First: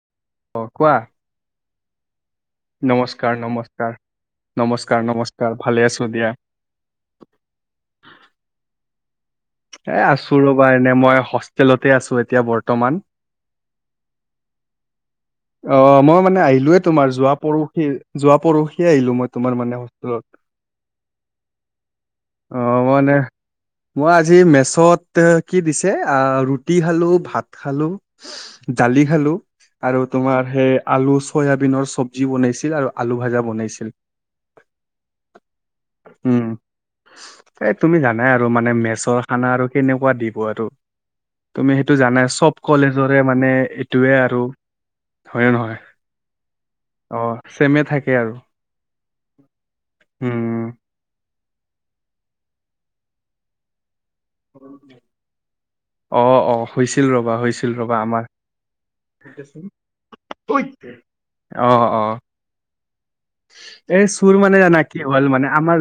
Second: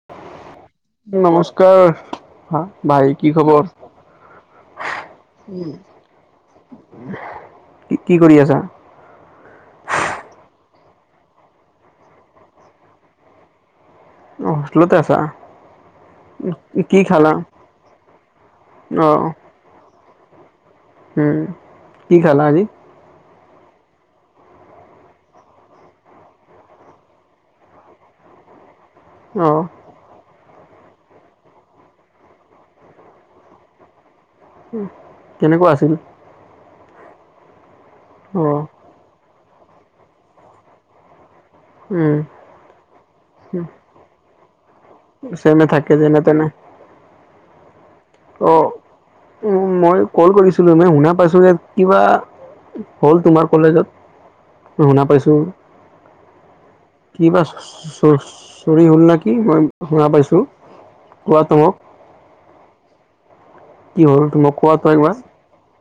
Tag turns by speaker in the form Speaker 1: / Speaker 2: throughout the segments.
Speaker 1: [inaudible]
Speaker 2: অ', কোৱা।
Speaker 1: নমস্কাৰ! হা ভাই কি
Speaker 2: নমস্কাৰ,
Speaker 1: খবৰ
Speaker 2: নমস্কাৰ, নমস্কাৰ, নমস্কাৰ, ভালে আছো দিয়া।
Speaker 1: কি কি কৰি আছা?
Speaker 2: এ আছো ৰ'বা এনে মই হোষ্টেলতে আছো এতিয়া বৰ্তমান।
Speaker 1: অহ হোষ্টেলতে আছা?
Speaker 2: অ', মই মানে আহিলোে
Speaker 1: কি
Speaker 2: তোমাৰ
Speaker 1: খালা
Speaker 2: যোৱা পৰহি যোৱা পৰহি
Speaker 1: অ
Speaker 2: আহিলো মই তোমাৰ মানে হোষ্টেলত।
Speaker 1: উম, কি খালা আজি?
Speaker 2: মই মানে মই আজি মেচত কি দিছে আ ৰুটি খালো, ভাত খালো দালি খালো
Speaker 1: অ
Speaker 2: আৰু তোমাৰ সেই আলু চয়াবিনৰ চব্জি বনাইছিল আৰু আলু ভাজা বনাইছিল।
Speaker 1: উম, কেনেকুৱা আছিল?
Speaker 2: উম, এই তুমি জানাই
Speaker 1: অ
Speaker 2: আৰু মানে মেচৰ খানা আৰু কেনেকুৱা দিব আৰু তুমি সেইটো
Speaker 1: উম
Speaker 2: জানায়ে। চব কলেজৰে মানে সেইটোৱে আৰু। হয়ে
Speaker 1: চেমে
Speaker 2: নহয়
Speaker 1: থাকে যেনে তেনে।
Speaker 2: অ', চেমে থাক
Speaker 1: অ', উম মই কল
Speaker 2: উম
Speaker 1: কৰিছিলো মানে শুনা পাইছো যে কিবা হ'ল তোমাৰ কলেজত মই শুনা পাইছো।
Speaker 2: অ অ হৈছিল ৰবা
Speaker 1: কিবা
Speaker 2: হৈছিল ৰবা আমাৰ
Speaker 1: চ-চ-চুৰি হ'ল নে কি মই শুনা পাইছো। কোৱা তোমাক
Speaker 2: অ', অ'।
Speaker 1: কি
Speaker 2: এই
Speaker 1: হ'ল
Speaker 2: চুৰ
Speaker 1: তোমাক
Speaker 2: মানে
Speaker 1: কোৱা
Speaker 2: জানা
Speaker 1: তো
Speaker 2: কি
Speaker 1: একবাৰ
Speaker 2: হ'ল মানে আমাৰ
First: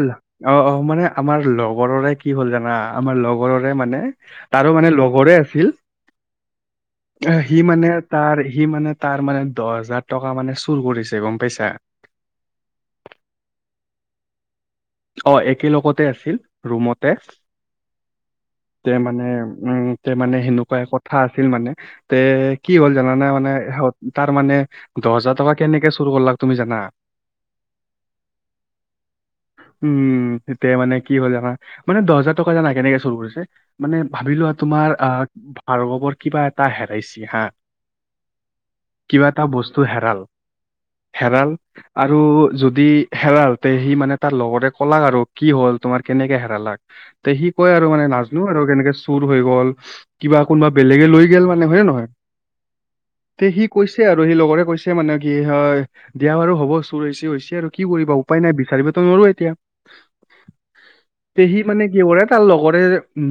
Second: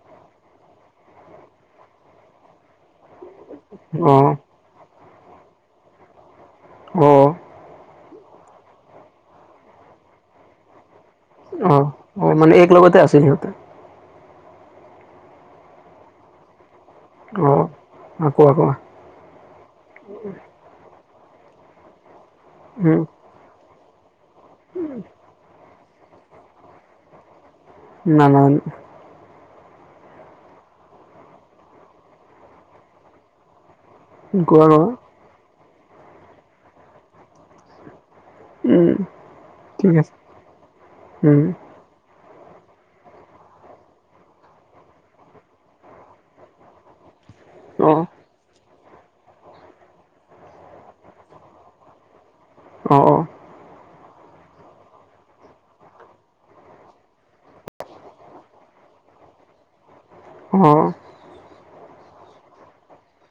Speaker 2: অ', অ', মানে আমাৰ লগৰৰে কি হ'ল জানা। আমাৰ লগৰৰে মানে
Speaker 1: অ
Speaker 2: তাৰো মানে লগৰে আছিল।
Speaker 1: অ
Speaker 2: সি মানে তাৰ সি মানে তাৰ মানে দহ হাজাৰ টকা মানে চুৰ কৰিছে গম পাইছা
Speaker 1: অ', অ', মানে এক লগতে আছিল সিহঁতে?
Speaker 2: অ', একেলগতে আছিল ৰুমতে।
Speaker 1: অ', আ কোৱা কোৱা।
Speaker 2: তে মানে উম তে মানে সেনেকুৱা কথা আছিল মানে। তে কি হ'ল জানে মানে তাৰ মানে দহ হাজাৰ টকা কেনেকে চুৰ কৰলাক তুমি জানা?
Speaker 1: নানান
Speaker 2: উম, তেতিয়া মানে কি হ'ল জানা মানে দহ হাজাৰ টকা জানা কেনেকে চুৰ কৰিছে। মানে ভাবি লোৱা
Speaker 1: কোৱা কোৱা
Speaker 2: তোমাৰ আহ, ভাৰ্গৱৰ কিবা এটা হেৰাইছে হা। কিবা এটা বস্তু
Speaker 1: ঠিক
Speaker 2: হেৰাল,
Speaker 1: আছে
Speaker 2: হেৰাল আৰু যদি হেৰাল, ত' সি মানে তাৰ লগৰে ক'লাক আৰু কি হ'ল? তোমাৰ কেনেকে হেৰালাক? ত' সি কয় আৰু
Speaker 1: অঁ
Speaker 2: মানে নাজানো আৰু কেনেকে চুৰ হৈ গ'ল কিবা, কোনোবা বেলেগে লৈ গ'ল মানে হয়নে নহয়?
Speaker 1: অঁ, অ'।
Speaker 2: তে, সি কৈছে আৰু, সি লগৰে কৈছে মানে কি হয় বিয়া বাৰু হ'ব চুৰ হৈছে, হৈছে আৰু কি কৰিবা উপায় নাই, বিচাৰিবটো নোৱাৰো এতিয়া।
Speaker 1: অ'।
Speaker 2: ত' সি মানে কি কৰে, তাৰ লগৰে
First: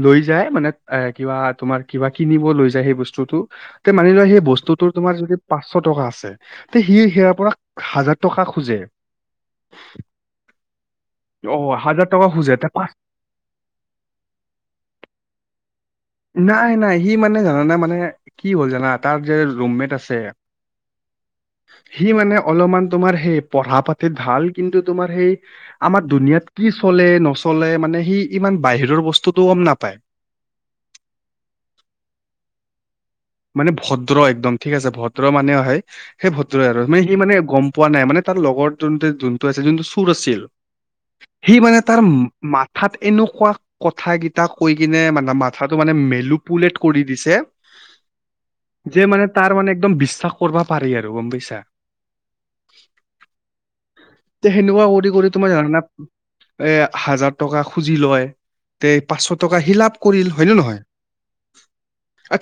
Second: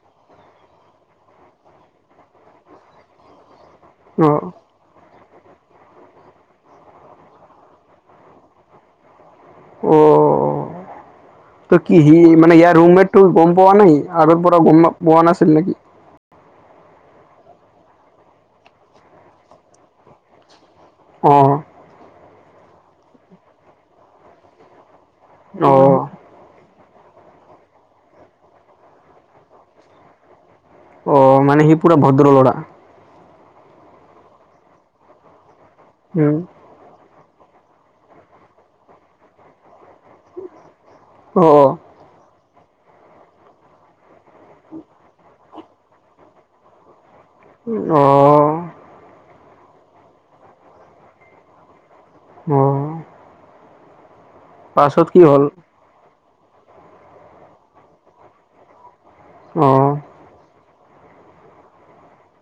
Speaker 2: লৈ যায়, মানে এ, কিবা তোমাৰ, কিবা কিনিব লৈ যায়, সেই বস্তু সটো ত' মানি লোৱা সেই বস্তুটো, তোমাৰ য পাঁচশ টকা আছে, ত', সি সেয়াৰ পৰা হাজাৰ টকা খোজে।
Speaker 1: অঁ।
Speaker 2: অ
Speaker 1: ত' কি
Speaker 2: হাজাৰ
Speaker 1: সি
Speaker 2: টকা
Speaker 1: মানে
Speaker 2: খোজে তে
Speaker 1: ইয়াৰ
Speaker 2: পাঁচ
Speaker 1: ৰুমেট টো গম পোৱা নাই, আগৰ পৰা গম পোৱা নাছিল নেকি?
Speaker 2: নাই, নাই সি মানে জানানে মানে কি হ'ল জানা, তাৰ যে ৰুমমেট আছে
Speaker 1: অঁ।
Speaker 2: সি মানে অলপমান তোমাৰ সেই পঢ়া পাতিত ভাল, কিন্তু তোমাৰ সেই
Speaker 1: অঁ
Speaker 2: আমাৰ দুুনিয়াত কি চলে, নচলে মানে সি ইমান বাহিৰৰ বস্তুটো গম নাপায়।
Speaker 1: অ'। মানে সি পুৰা ভদ্ৰ ল'ৰা।
Speaker 2: মানে ভদ্ৰ একদম ঠিক আছে, ভদ্ৰ মানে হয়, সেই
Speaker 1: অঁ
Speaker 2: ভদ্ৰই আৰু। সি মানে গম পোৱা নাই, মানে তাৰ লগৰ যোনটো আছিল, যোনটো চুৰ আছিল। সি
Speaker 1: অঁ
Speaker 2: মানে তাৰ মাথাত এনেকুৱা কথা কিটা কৈ কিনে, মানে মাথাটো মানে মেনুপুলেট কৰি দিছে
Speaker 1: অ'।
Speaker 2: যে মানে তাৰ মানে, একদম বিশ্বাস কৰিব পাৰি আৰু গম পাইছা।
Speaker 1: অঁ।
Speaker 2: ত' সেনেকুৱা
Speaker 1: পাছত
Speaker 2: কৰি,
Speaker 1: কি
Speaker 2: কৰি
Speaker 1: হ'ল
Speaker 2: তোমাৰ জানানে হাজাৰ টকা খুজি লয়। তে পাঁচশ টকা
Speaker 1: অঁ
Speaker 2: ফিলাপ কৰিল, হয় নে নহয়।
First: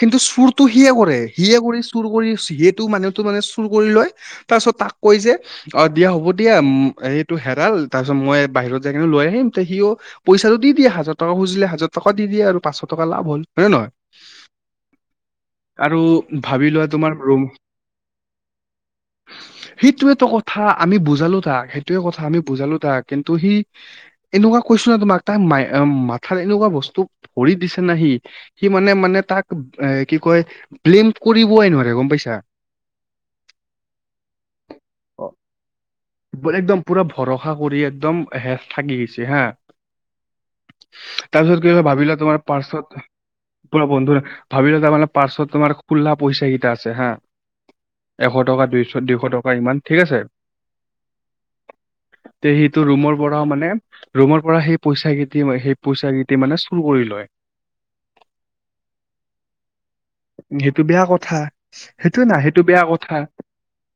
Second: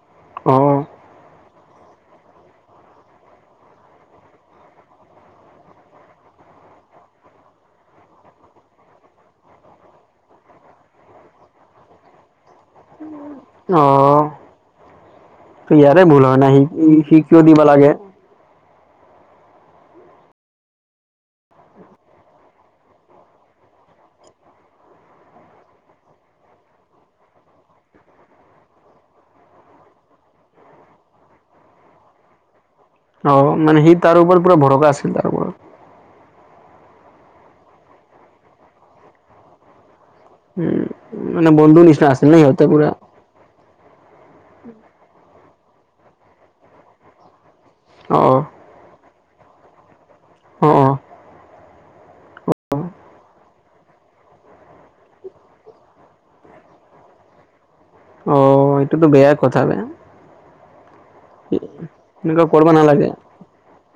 Speaker 2: কিন্তু চুৰ টো
Speaker 1: অঁ
Speaker 2: সিয়ে কৰে, সিয়ে কৰি চুৰ কৰি সিয়েটো মানুহটো মানে চুৰ কৰি লয়, তাৰপিছত তাক কয় যে অ', দিয়া হ'ব দিয়া, এইটো হেৰাল তাৰ পিছত মই বাহিৰত যাই কিনে লৈ আহিম, তে সি পইচাটো দি দিয়ে, হাজাৰ টকা খুজিলে হাজাৰ টকা দি দিয়ে আৰু, পাঁচশ টকা লাভ হ'ল, হয় নে নহয়।
Speaker 1: ত'
Speaker 2: আৰু
Speaker 1: ইয়াৰে ভুল হয় না,
Speaker 2: ভাবি লোৱা তোমাৰ
Speaker 1: সি কিয় দিব লাগে।
Speaker 2: সেইটোৱেটো কথা, আমি বুজালো তাক, সেইটোৱে কথা আমি বুজালো তাক, কিন্তু সি এনেকুৱা কৈছো ন' তোমাক, তাক মা-মাথাত এনেকুৱা বস্তু ভৰি দিছে ন' সি সি মানে, মানে তাক এ, কি কয়, ব্লেম কৰিবয়েই নোৱাৰে গ'ম পাইছা।
Speaker 1: অ', মানে সি তাৰ ওপৰত পুৰা ভৰষা আছিল,
Speaker 2: অ,
Speaker 1: তাৰ ওপৰত।
Speaker 2: একদম পুৰা ভৰসা কৰি, একদম হে থাকি গৈছে হা।
Speaker 1: উম, মানে
Speaker 2: তাৰপিছত কি
Speaker 1: বন্ধু নিচিনা
Speaker 2: ভাবিলা
Speaker 1: আছিল ন
Speaker 2: তোমাৰ
Speaker 1: সিহঁতে পুৰা
Speaker 2: পাৰ্চত পৰা বন্ধু, ভাবিলো তাৰ মানে পাৰ্চত তোমাৰ খুলা পইচা কেইটা আছে হা। এশ
Speaker 1: অ',
Speaker 2: টকা, দুইশ, দুইশ টকা, ইমান ঠিক আছে।
Speaker 1: অ'।
Speaker 2: ত' সেইটো সি ৰোমৰ পৰা মানে ৰোমৰ পৰা সেই পইচা কেইটি, সেই পইচা কেইটি মানে চুৰ কৰি লয়।
Speaker 1: অ', এইটোটো বেয়া কথা ন'।
Speaker 2: সেইটো বেয়া কথা সেইটোয়ে না
Speaker 1: এনেকুৱা
Speaker 2: সেইটো
Speaker 1: কৰিব
Speaker 2: বেয়া
Speaker 1: নালাগে
Speaker 2: কথা।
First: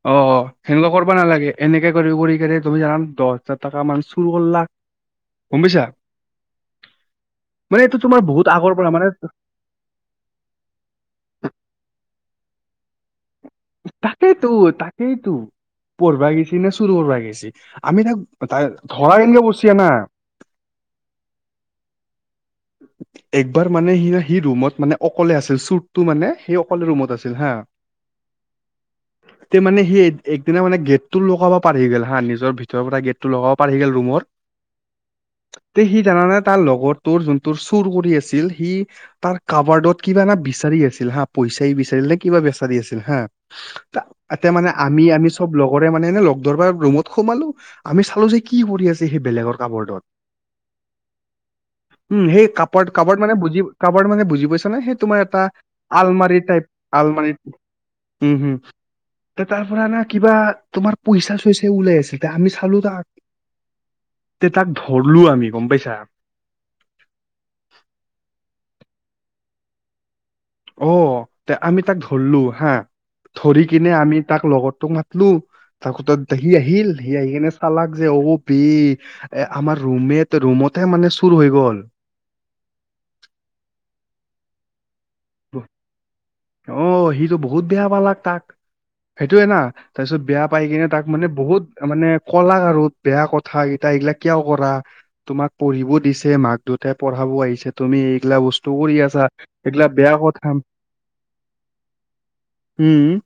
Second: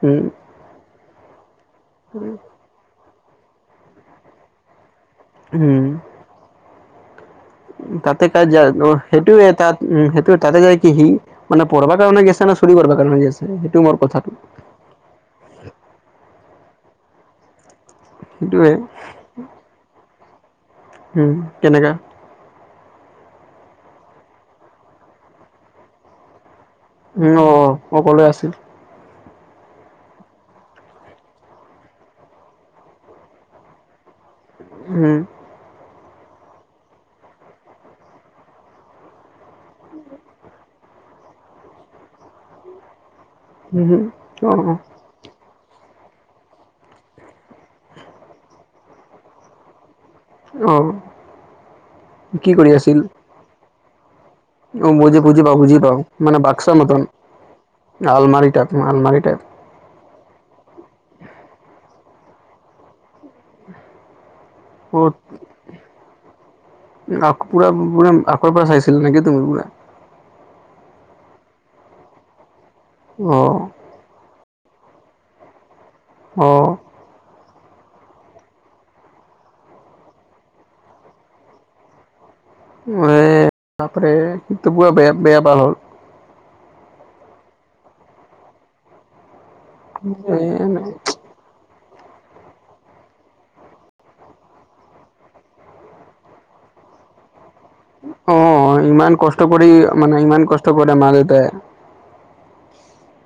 Speaker 1: উম,
Speaker 2: অ' অ'! সেনেকুৱা কৰিব নালাগে এনেকে কৰি কৰি কেনে তুমি জানা দহ হাজাৰ টকা মান চুৰ কৰলাক।
Speaker 1: উম।
Speaker 2: মানে এইটো তোমাৰ
Speaker 1: তাতে [unintelligible]
Speaker 2: বহুত আগৰ পৰা মানে
Speaker 1: সেইটো তাত। উম, সেইটোৱে তাতে যায় কি সি মানে পঢ়বাৰ কাৰণে গৈছে না চুৰি কৰিা কাৰণে গৈছে।
Speaker 2: তাকেতো তাকেইতো পঢ়িবা গৈছি নে চুৰি কৰিবা গেৈছি। আমি তাক
Speaker 1: সেইটোয়ে
Speaker 2: তাক ধৰাই কেনে [unintelligible]
Speaker 1: উম, কেনেকা।
Speaker 2: একবাৰ মানে সি সি ৰুমত মানে অকলে আছিল চুৰটো মানে। সেই
Speaker 1: উম, অ' অকলে আছিল।
Speaker 2: তে মানে সি একদিনা মানে গেটটো লগাব পাৰি গ'ল হা নিজৰ ভিতৰৰ পৰা গেটটো লগাব পাৰি গ'ল ৰুমৰ।
Speaker 1: হম।
Speaker 2: তে সি জানানে তাৰ লগৰ তোৰ যোনটোৰ চুৰ কৰি আছিল। সি তাৰ কাবাৰ্ডত কিবা এ বিচাৰি আছিল হা পইচাই বিচাৰি আছিল নে কিবা বিচাৰি আছিল হা।
Speaker 1: উম,
Speaker 2: তাতে মানে
Speaker 1: অ',
Speaker 2: আমি আমি চব লগৰে মানে এনে লগ ধৰিবা ৰুমত সোমালো আমি চালো যে কি কৰি আছে সি বেলেগৰ কাবাৰ্ডত।
Speaker 1: অ'।
Speaker 2: উম, সেই
Speaker 1: কি কৰি
Speaker 2: কাবাৰৰ্ড
Speaker 1: আছিল
Speaker 2: কাবাৰৰ্ড মানে বুজি কাবাৰৰ্ড মানে বুজি পাইছ
Speaker 1: অ',
Speaker 2: সেই
Speaker 1: বুজি
Speaker 2: তোমাৰ
Speaker 1: বুজি
Speaker 2: এটা
Speaker 1: পাওঁ বুজি পাওঁ মানে
Speaker 2: আলমাৰি টাইপ
Speaker 1: বাক্সা মতন
Speaker 2: আলমাৰি হম
Speaker 1: আলমাৰি
Speaker 2: হম।
Speaker 1: টাইপ আলমাৰি টাইপ
Speaker 2: তাৰ পৰা না কিবা তোমাৰ পইচা চইচাই ওলাই আছিল আমি চালো তাক। তে তাক
Speaker 1: অ',
Speaker 2: ধৰলো আমি গম পাইছা।
Speaker 1: পুৰা পুৰা আগৰ পৰা চাইছিলা নেকি তুমি পুৰা?
Speaker 2: অ', তে আমি তাক ধৰলো হা
Speaker 1: অ
Speaker 2: ধৰি কিনে আমি তাক লগৰ তোক মাতলো তাকো [unintelligible]
Speaker 1: অ
Speaker 2: সি আহিল। সি আহি কেনে চালাক যে অ' বে এ আমাৰ ৰুম মেত ৰুমতে মানে চুৰ হৈ গ'ল।
Speaker 1: [unintelligible] বাপৰে এইটো পুৰা বেয়া বেয়া [unintelligible]
Speaker 2: অ', সিটো বহুত বেয়া পালাক তাক সেইটোয়ে না। তাৰপিছত
Speaker 1: এ
Speaker 2: বেয়া পাই কিনে তাক মানে বহুত মানে কলাক আৰু বেয়া কথা কেইটা এইগিলাক কিয় কৰা। তোমাক পঢ়িব দিছে মাক দেউতাই পঢ়াবও আহিছে। তুমি
Speaker 1: অ
Speaker 2: এইগিলাক বস্তু কৰি
Speaker 1: ইমান
Speaker 2: আছা,
Speaker 1: কষ্ট কৰি
Speaker 2: এইগিলাক বেয়া
Speaker 1: মানে
Speaker 2: কথা।
Speaker 1: [unintelligible] মা দেউতাই
Speaker 2: উম।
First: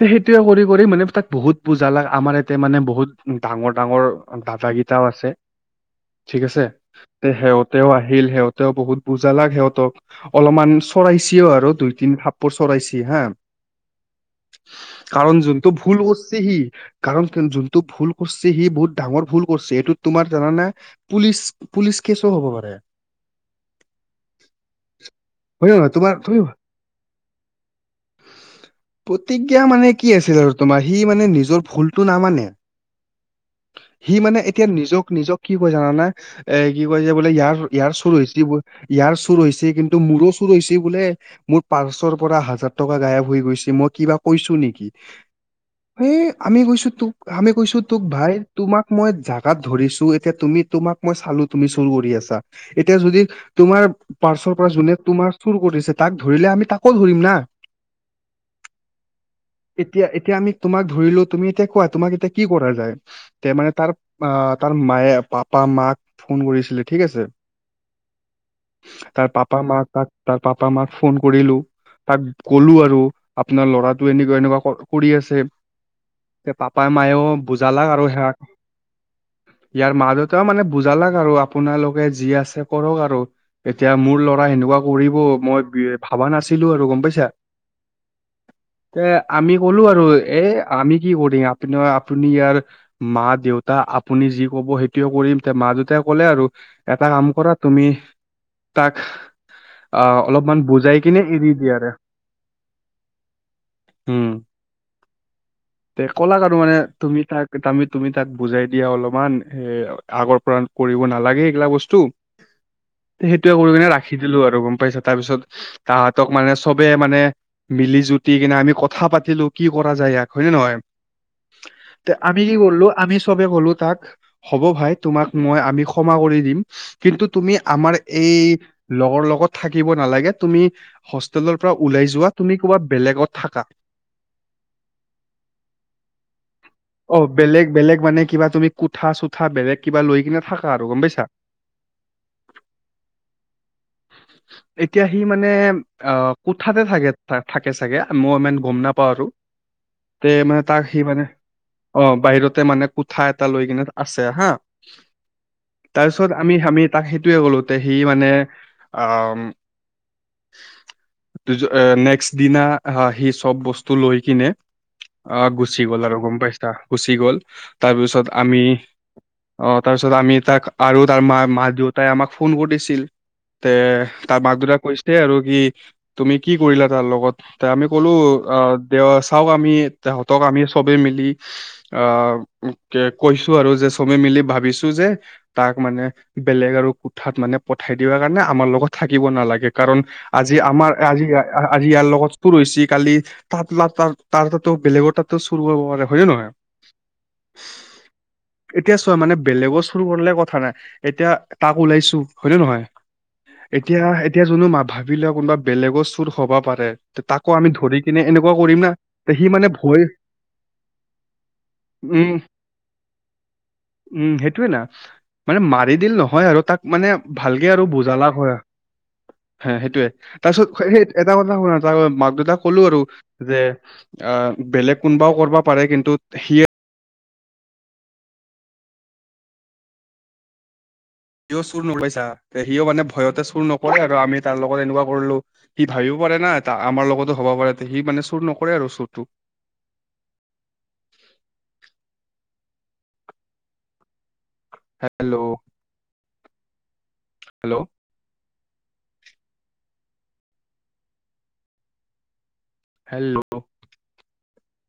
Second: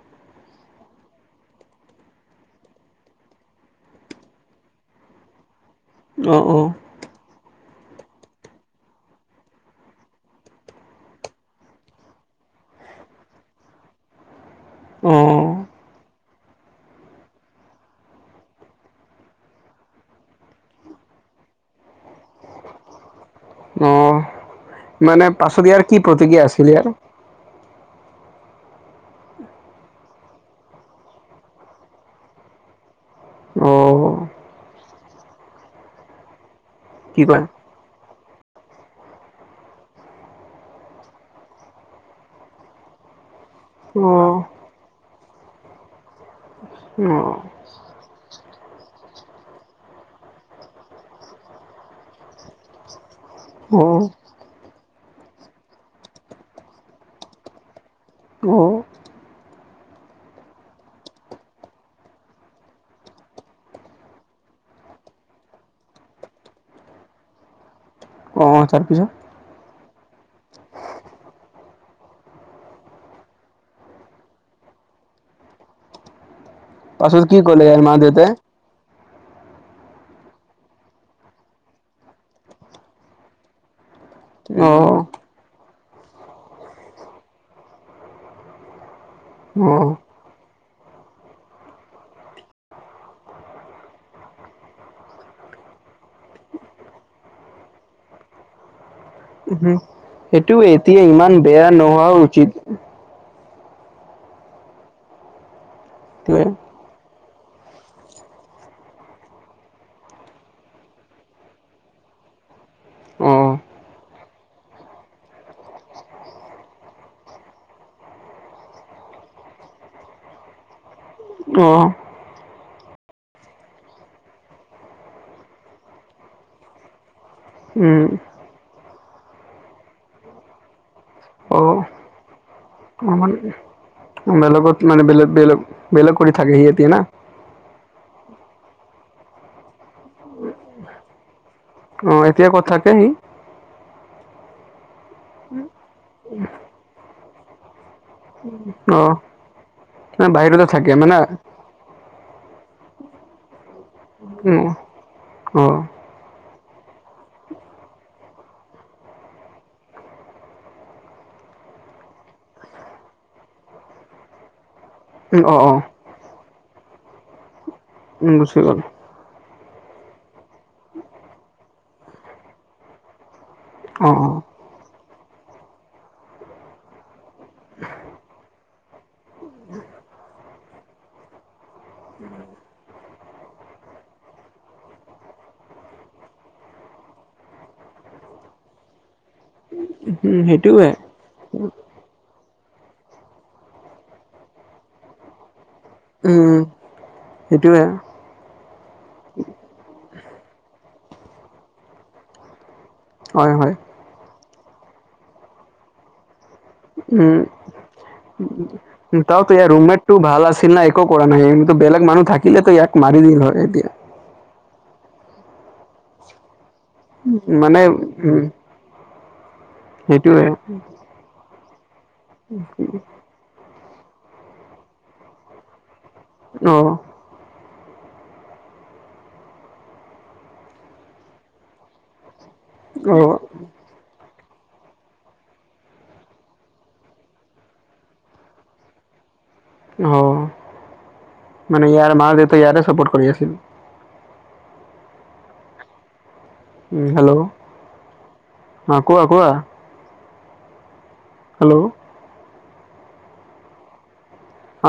Speaker 2: সেইটোয়ে কৰি মানে তাক বহুত বুজালাক আমাৰ এইয়াতে মানে বহুত ডাঙৰ ডাঙৰ দাদা কিতাও আছে
Speaker 1: অ
Speaker 2: ঠিক
Speaker 1: অ
Speaker 2: আছে। সিহঁতেও আহিল সিহঁতেও বহুত বুজালাক সিহঁতক, অলপমান চৰাইচিও আৰু দুই তিন থাপৰ চৰাইচি হা।
Speaker 1: অ
Speaker 2: কাৰণ যোনটো ভুল কৰ সি কাৰণ যোনটো ভুল কৰিছে সি বহুত ডাঙৰ ভুল কৰিছি। সেইটো তোমাৰ জানা নে পুলিচ পুলিচ কেচো হ'ব পাৰে।
Speaker 1: অহ মানে পাছত
Speaker 2: হয় নে
Speaker 1: ইয়াৰ
Speaker 2: নহয়
Speaker 1: কি
Speaker 2: তোমাৰ তুমি
Speaker 1: প্ৰতিক্ৰিয়া আছিল ইয়াৰ? [inaudible]
Speaker 2: প্ৰতিক্ৰিয়া মানে কি আছিল আৰু তোমাৰ সি মানে নিজৰ ভুলটো নামানে।
Speaker 1: অ
Speaker 2: সি মানে এতিয়া নিজক নিজক কি কয় জানানে এ কি কৈ যে বোলে ইয়াৰ ইয়াৰ চুৰ হৈছে বোৰ ইয়াৰ চুৰ হৈছে কিন্তু মোৰো চুৰ হৈছে বোলে, মোৰ পাৰ্চৰ পৰা হাজাৰ টকা গায়ব হৈ গৈছে। মই
Speaker 1: অ
Speaker 2: কিবা কৈছোঁ নেকি? এ, আমি কৈছোঁ
Speaker 1: অ
Speaker 2: তোক, আমি কৈছো তোক ভাই, তোমাক মই জাগাত ধৰিছোঁ, এতিয়া তুমি, তোমাক মই চালো তুমি চুৰ কৰি আছা। এতিয়া যদি, তোমাৰ
Speaker 1: অ
Speaker 2: পাৰ্চৰ পৰা যোনে তোমাৰ চুৰ কৰিছে, তাক ধৰিলে আমি তাকো ধৰিম না।
Speaker 1: অ'।
Speaker 2: এতিয়া, এতিয়া আমি তোমাক ধৰিলোঁ, তুমি এতিয়া কোৱা, তোমাক এতিয়া কি কৰা যায়? তে মানে তাৰ, আহ তাৰ মায়ে, পাপা মাক ফোন কৰিছিলে ঠিক আছে।
Speaker 1: অ' তাৰপিছত?
Speaker 2: তাৰ পাপা মাক, তাৰ পাপা মাক ফোন কৰিলো। তাক ক'লো আৰু, আপোনাৰ ল'ৰাটো এনেকুৱা এনেকুৱা কৰি আছে। তে পাপাই
Speaker 1: পাছত
Speaker 2: মায়েও
Speaker 1: কি ক'লে ইয়াৰ মা
Speaker 2: বুজালাক আৰু
Speaker 1: দেউতাই
Speaker 2: সেয়া ইয়াৰ মা-দেউতাও মানে বুজালাক আৰু, আপোনালোকে যি আছে কৰক আৰু। এতিয়া মোৰ ল'ৰা
Speaker 1: অ
Speaker 2: সেনেকুৱা কৰিব, মই ভাবা নাছিলো আৰু গম পাইছা। এ আমি
Speaker 1: অ
Speaker 2: ক'লো আৰু, এ, আমি কি কৰিম আপুনাৰ আপুনি ইয়াৰ মা-দেউতা, আপুনি যি ক'ব সেইটোৱে কৰিম এ মা দেউতাই ক'লে আৰু এটা কাম কৰা তুমি, তাক আহ
Speaker 1: সেইটো
Speaker 2: অলপমান বুজাই
Speaker 1: এতিয়া
Speaker 2: কিনে
Speaker 1: ইমান
Speaker 2: এৰি
Speaker 1: বেয়া
Speaker 2: দিয়া আৰু
Speaker 1: নোহোৱা উচিত।
Speaker 2: উম
Speaker 1: [inaudible]
Speaker 2: তে
Speaker 1: অ
Speaker 2: কলাক আৰু মানে, তুমি তাক, তুমি তাক বুজাই দিয়া অলপমান, হে আগৰ পৰা কৰিব নালাগে সেইবিলাক বস্তু
Speaker 1: [inaudible]
Speaker 2: সেইটোৱে কৰি
Speaker 1: অ
Speaker 2: কিনে ৰাখি দিলো আৰু, গম পাইছে, তাৰপিছত তাহাঁতক মানে চবে মানে মিলি জুতি কিনে আমি কথা পাতিলো, কি কৰা যায় ইয়াক হয় নে নহয়? তে আমি কি কৰিলো, আমি চবে ক'লো তাক হ'ব ভাই তোমাক মই, আমি ক্ষমা কৰি দিম কিন্তু, তুমি আমাৰ
Speaker 1: উম
Speaker 2: এই লগৰ লগত থাকিব নালাগে তুমি হোষ্টেলৰ
Speaker 1: অ
Speaker 2: পৰা ওলাই যোৱা, তুমি কৰবাত
Speaker 1: অমান
Speaker 2: বেলেগত থাকা।
Speaker 1: বেলেগত মানে, বেলেগ, বেলেগ, বেলেগ কৰি থাকে সিহঁতে না?
Speaker 2: অ', বেলেগ, বেলেগ মানে, কিবা তুমি কোঠা-চোঠা বেলেগ কিবা লৈ কিনে থাকা আৰু, গম পাইছা?
Speaker 1: অ', এতিয়া ক'ত থাকে সি?
Speaker 2: [inaudible] এতিয়া সি মানে অ', কোঠাতে থাকে, থাকে চাগে, মই ইমান গম
Speaker 1: অ
Speaker 2: নাপাও আৰু, তে মানে তাক সি মানে অ', বাহিৰতে মানে কোঠা এটা লৈ কিনে আছে হা।
Speaker 1: উম অ
Speaker 2: তাৰপিছত আমি, আমি তাক সেইটোৱে ক'লো তে সি মানে অ' নেক্স দিনা আহ, সি চব বস্তু লৈ কিনে
Speaker 1: উম,
Speaker 2: আহ
Speaker 1: অ অ
Speaker 2: গুচি গ'ল আৰু গম পাইছা, গুচি গ'ল তাৰপিছত
Speaker 1: উম, গুচি
Speaker 2: আমি
Speaker 1: গ'ল
Speaker 2: অ', তাৰপিছত আমি, তাক আৰু তাৰ মা, মা দেউতাই আমাক ফোন কৰিছিল। তে,
Speaker 1: অ অ
Speaker 2: তাৰ মাক দেউতাক কৈছে আৰু, কি তুমি কি কৰিলা তাৰ লগত। ত' আমি ক'লো অ', দে চাওঁক আমি তাহঁতক আমি চবেই মিলি আহ কৈছো আৰু যে, চবে মিলি ভাবিছোঁ যে তাক মানে, বেলেগ আৰু কোঠাত মানে পঠাই দিয়া কাৰণে আমাৰ লগত থাকিব নালাগে, কাৰণ
Speaker 1: উম,
Speaker 2: আজি
Speaker 1: সেইটোৱে
Speaker 2: আমাৰ আজি আজি ইয়াৰ লগত চুৰ হৈছে, কালি [unintelligible] তাৰতাতো, বেলেগৰ তাতো চুৰ কৰিব পাৰে। হয় নহয়?
Speaker 1: সেটোৱে।
Speaker 2: এতিয়া চোৱা মানে বেলেগৰ চুৰ কৰলে কথা নাই, এতিয়া তাক ওলাইছোঁ হয়নে নহয়?
Speaker 1: হয়, হয়।
Speaker 2: এতিয়া এতিয়া যোনো মা ভাবিলা কোনবা বেলেগৰ চুৰ হ'বা পাৰে তাকো আমি ধৰি তেনে এনেকুৱা কৰিম না। তে সি
Speaker 1: তাউট
Speaker 2: মানে
Speaker 1: ইয়াৰ
Speaker 2: ভয়
Speaker 1: ৰুমেটটো ভাল আছিল না, একো কৰা নাই। কিন্তু বেলেগ মানুহ
Speaker 2: উম
Speaker 1: থাকিলেতো ইয়াক মাৰি দিল হয় এতিয়া।
Speaker 2: উম, সেইটোয়ে না। মানে মাৰি দিল নহয় আৰু তাক মানে ভালকে
Speaker 1: মানে
Speaker 2: আৰু বুজালা
Speaker 1: উম
Speaker 2: হয়। হে, সেটোৱে।
Speaker 1: সেইটোৱে
Speaker 2: তাৰপিছত সেই এটা কথা শুনা, তাৰ মাক দেউতাক ক'লো আৰু যে আ বেলেগ কোনোবাও কৰিবা পাৰে কিন্তু সিয়ে
Speaker 1: অ।
Speaker 2: সিও চুৰ [unintelligible] পাইছা। সিও মানে ভয়তে
Speaker 1: অ
Speaker 2: চুৰ নকৰে আৰু আমি তাৰ লগত এনেকুৱা কৰিলো। সি ভাবিব পাৰে না এটা আমাৰ লগতো হ'বা পাৰে সি মানে চুৰ নকৰে আৰু চুৰটো।
Speaker 1: অ'। মানে ইয়াৰ মা দেউতা ইয়াৰে চাপৰ্ট কৰি আছিল।
Speaker 2: হেল্ল'।
Speaker 1: Um, hello. অ, কোৱা। কোৱা। হেল্ল'।
Speaker 2: হেল্ল'।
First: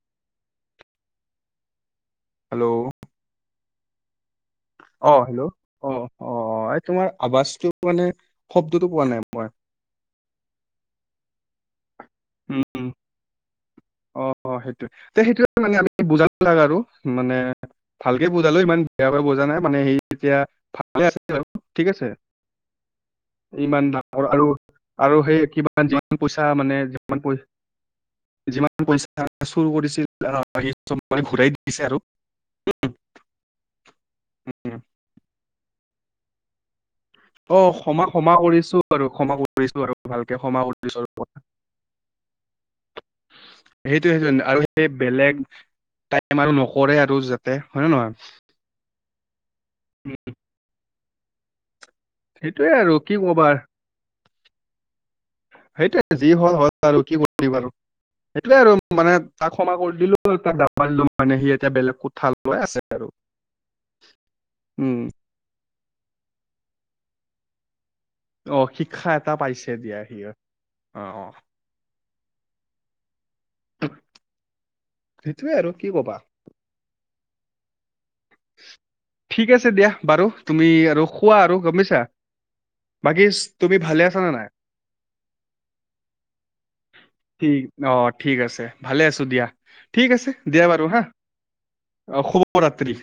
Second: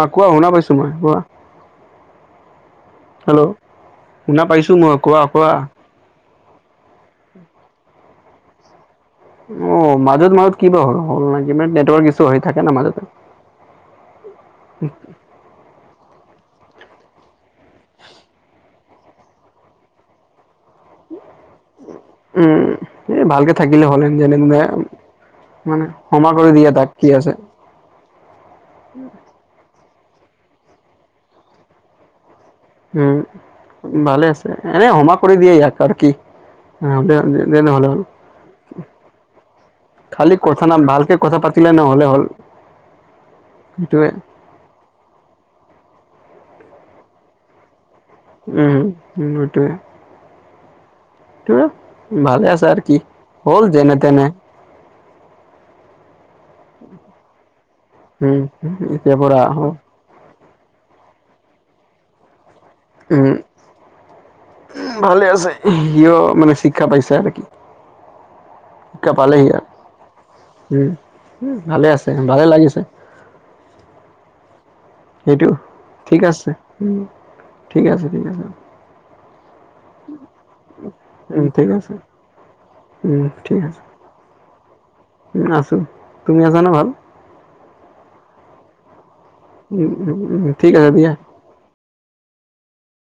Speaker 1: অ', কোৱা শুনা পাইছো মই, কোৱা।
Speaker 2: হেল্ল'।
Speaker 1: হেল্ল'। শুনা পাইছো মই। কোৱা
Speaker 2: অ', হেল্ল'।
Speaker 1: কোৱা
Speaker 2: অ, অ, এই তোমাৰ আৱাজটো মানে শব্দটো পোৱা নাই। [unintelligible]
Speaker 1: অ, মাজত মাজত কিবা হ'ল- [unintelligible] মান নেটৱৰ্ক কিছু হৈ থাকে না
Speaker 2: উম,
Speaker 1: মাজতে।
Speaker 2: অ। অ। সেইটোৱে। তে সেইটোৱে মানে আমি বুজা লাগাল আৰু মানে ভালকে বুজালো। ইমান বেয়াকে বুজা নাই, মানে সেই এতিয়া ভালে আছে আউ, ঠিক আছে।
Speaker 1: উম, এই ভালকৈ
Speaker 2: ইমান
Speaker 1: থাকিলে হ'লেন
Speaker 2: ডাঙৰ
Speaker 1: যেনে
Speaker 2: আৰু
Speaker 1: তেনে
Speaker 2: আৰু সেই কিবা
Speaker 1: মানে
Speaker 2: যিমান
Speaker 1: ক্ষমা
Speaker 2: পইচা
Speaker 1: কৰি দিয়া
Speaker 2: মানে
Speaker 1: তাক কি
Speaker 2: যিমান
Speaker 1: আছে
Speaker 2: পই যিমান পইচা চুৰ কৰিছিল আহ বাকি সব মানে ঘূৰাই দিছে আৰু।
Speaker 1: উম। ভালে আছে।
Speaker 2: উম।
Speaker 1: এনে সমা কৰি দিয়ে ইয়াক আৰু কি। অ, দে।
Speaker 2: অ
Speaker 1: যে নহ'লে হ'ল।
Speaker 2: ক্ষমা ক্ষমা কৰিছো আৰু ক্ষমা কৰিছো আৰু ভালকে
Speaker 1: খালি
Speaker 2: ক্ষমা
Speaker 1: কথা নাম,
Speaker 2: কৰিছো আৰু
Speaker 1: ভালকে কথা পাতিলে নহ'লে হ'ল। [inaudible]
Speaker 2: সেইটো
Speaker 1: সেইটোৱে
Speaker 2: সেইটোন আৰু সেই বেলেগ টাইম আৰু নকৰে আৰু যাতে। হয় নে নহয়?
Speaker 1: উম, উম। সেটোয়ে।
Speaker 2: উম।
Speaker 1: তো, ভালে
Speaker 2: সেইটোয়ে
Speaker 1: আছা আৰ
Speaker 2: আৰু
Speaker 1: কি
Speaker 2: ক'বা আৰু।
Speaker 1: হ'ল যেনে তেনে।
Speaker 2: সেইটোৱে যি হ'ল হ'ল আৰু কি কটটি বাৰু
Speaker 1: উম
Speaker 2: সেটোৱে আৰু মানে
Speaker 1: এতিয়াৰ পৰা
Speaker 2: তাক ক্ষমা কৰি দিলোঁ। তুই তাক দাব্বা দিলুং, মানে সি এতিয়া বেলেগ কোঠাল
Speaker 1: উম।
Speaker 2: উম,
Speaker 1: ভালে আছে। সিয় মানে শিক্ষা পাইছে আৰ কি?
Speaker 2: অ', শিক্ষা এটা
Speaker 1: পালেহি আৰু
Speaker 2: পাইছে দিয়া সিয়।
Speaker 1: উম
Speaker 2: অ, অ'।
Speaker 1: ভালে আছে? ভালে লাগিছে।
Speaker 2: সেটোয়ে আৰু কি ক'বা।
Speaker 1: উম, ঠিক আছে ঠিক আছে।
Speaker 2: ঠিক আছে দিয়া। বাৰু তুমি আৰু শুৱা
Speaker 1: উম
Speaker 2: আৰু
Speaker 1: ঠিক
Speaker 2: গম
Speaker 1: আছে
Speaker 2: পাইছা।
Speaker 1: উম
Speaker 2: বাকী তুমি ভালে আছা নে নাই?
Speaker 1: উম আছো। তুমি আছা নে ভাল?
Speaker 2: ঠিক অ', ঠিক আছে ভালে আছো দিয়া।
Speaker 1: উম
Speaker 2: ঠিক আছে
Speaker 1: উম
Speaker 2: দিয়া
Speaker 1: ঠিক
Speaker 2: বাৰু
Speaker 1: আছে
Speaker 2: হা। অ', শুভ ৰাত্ৰি।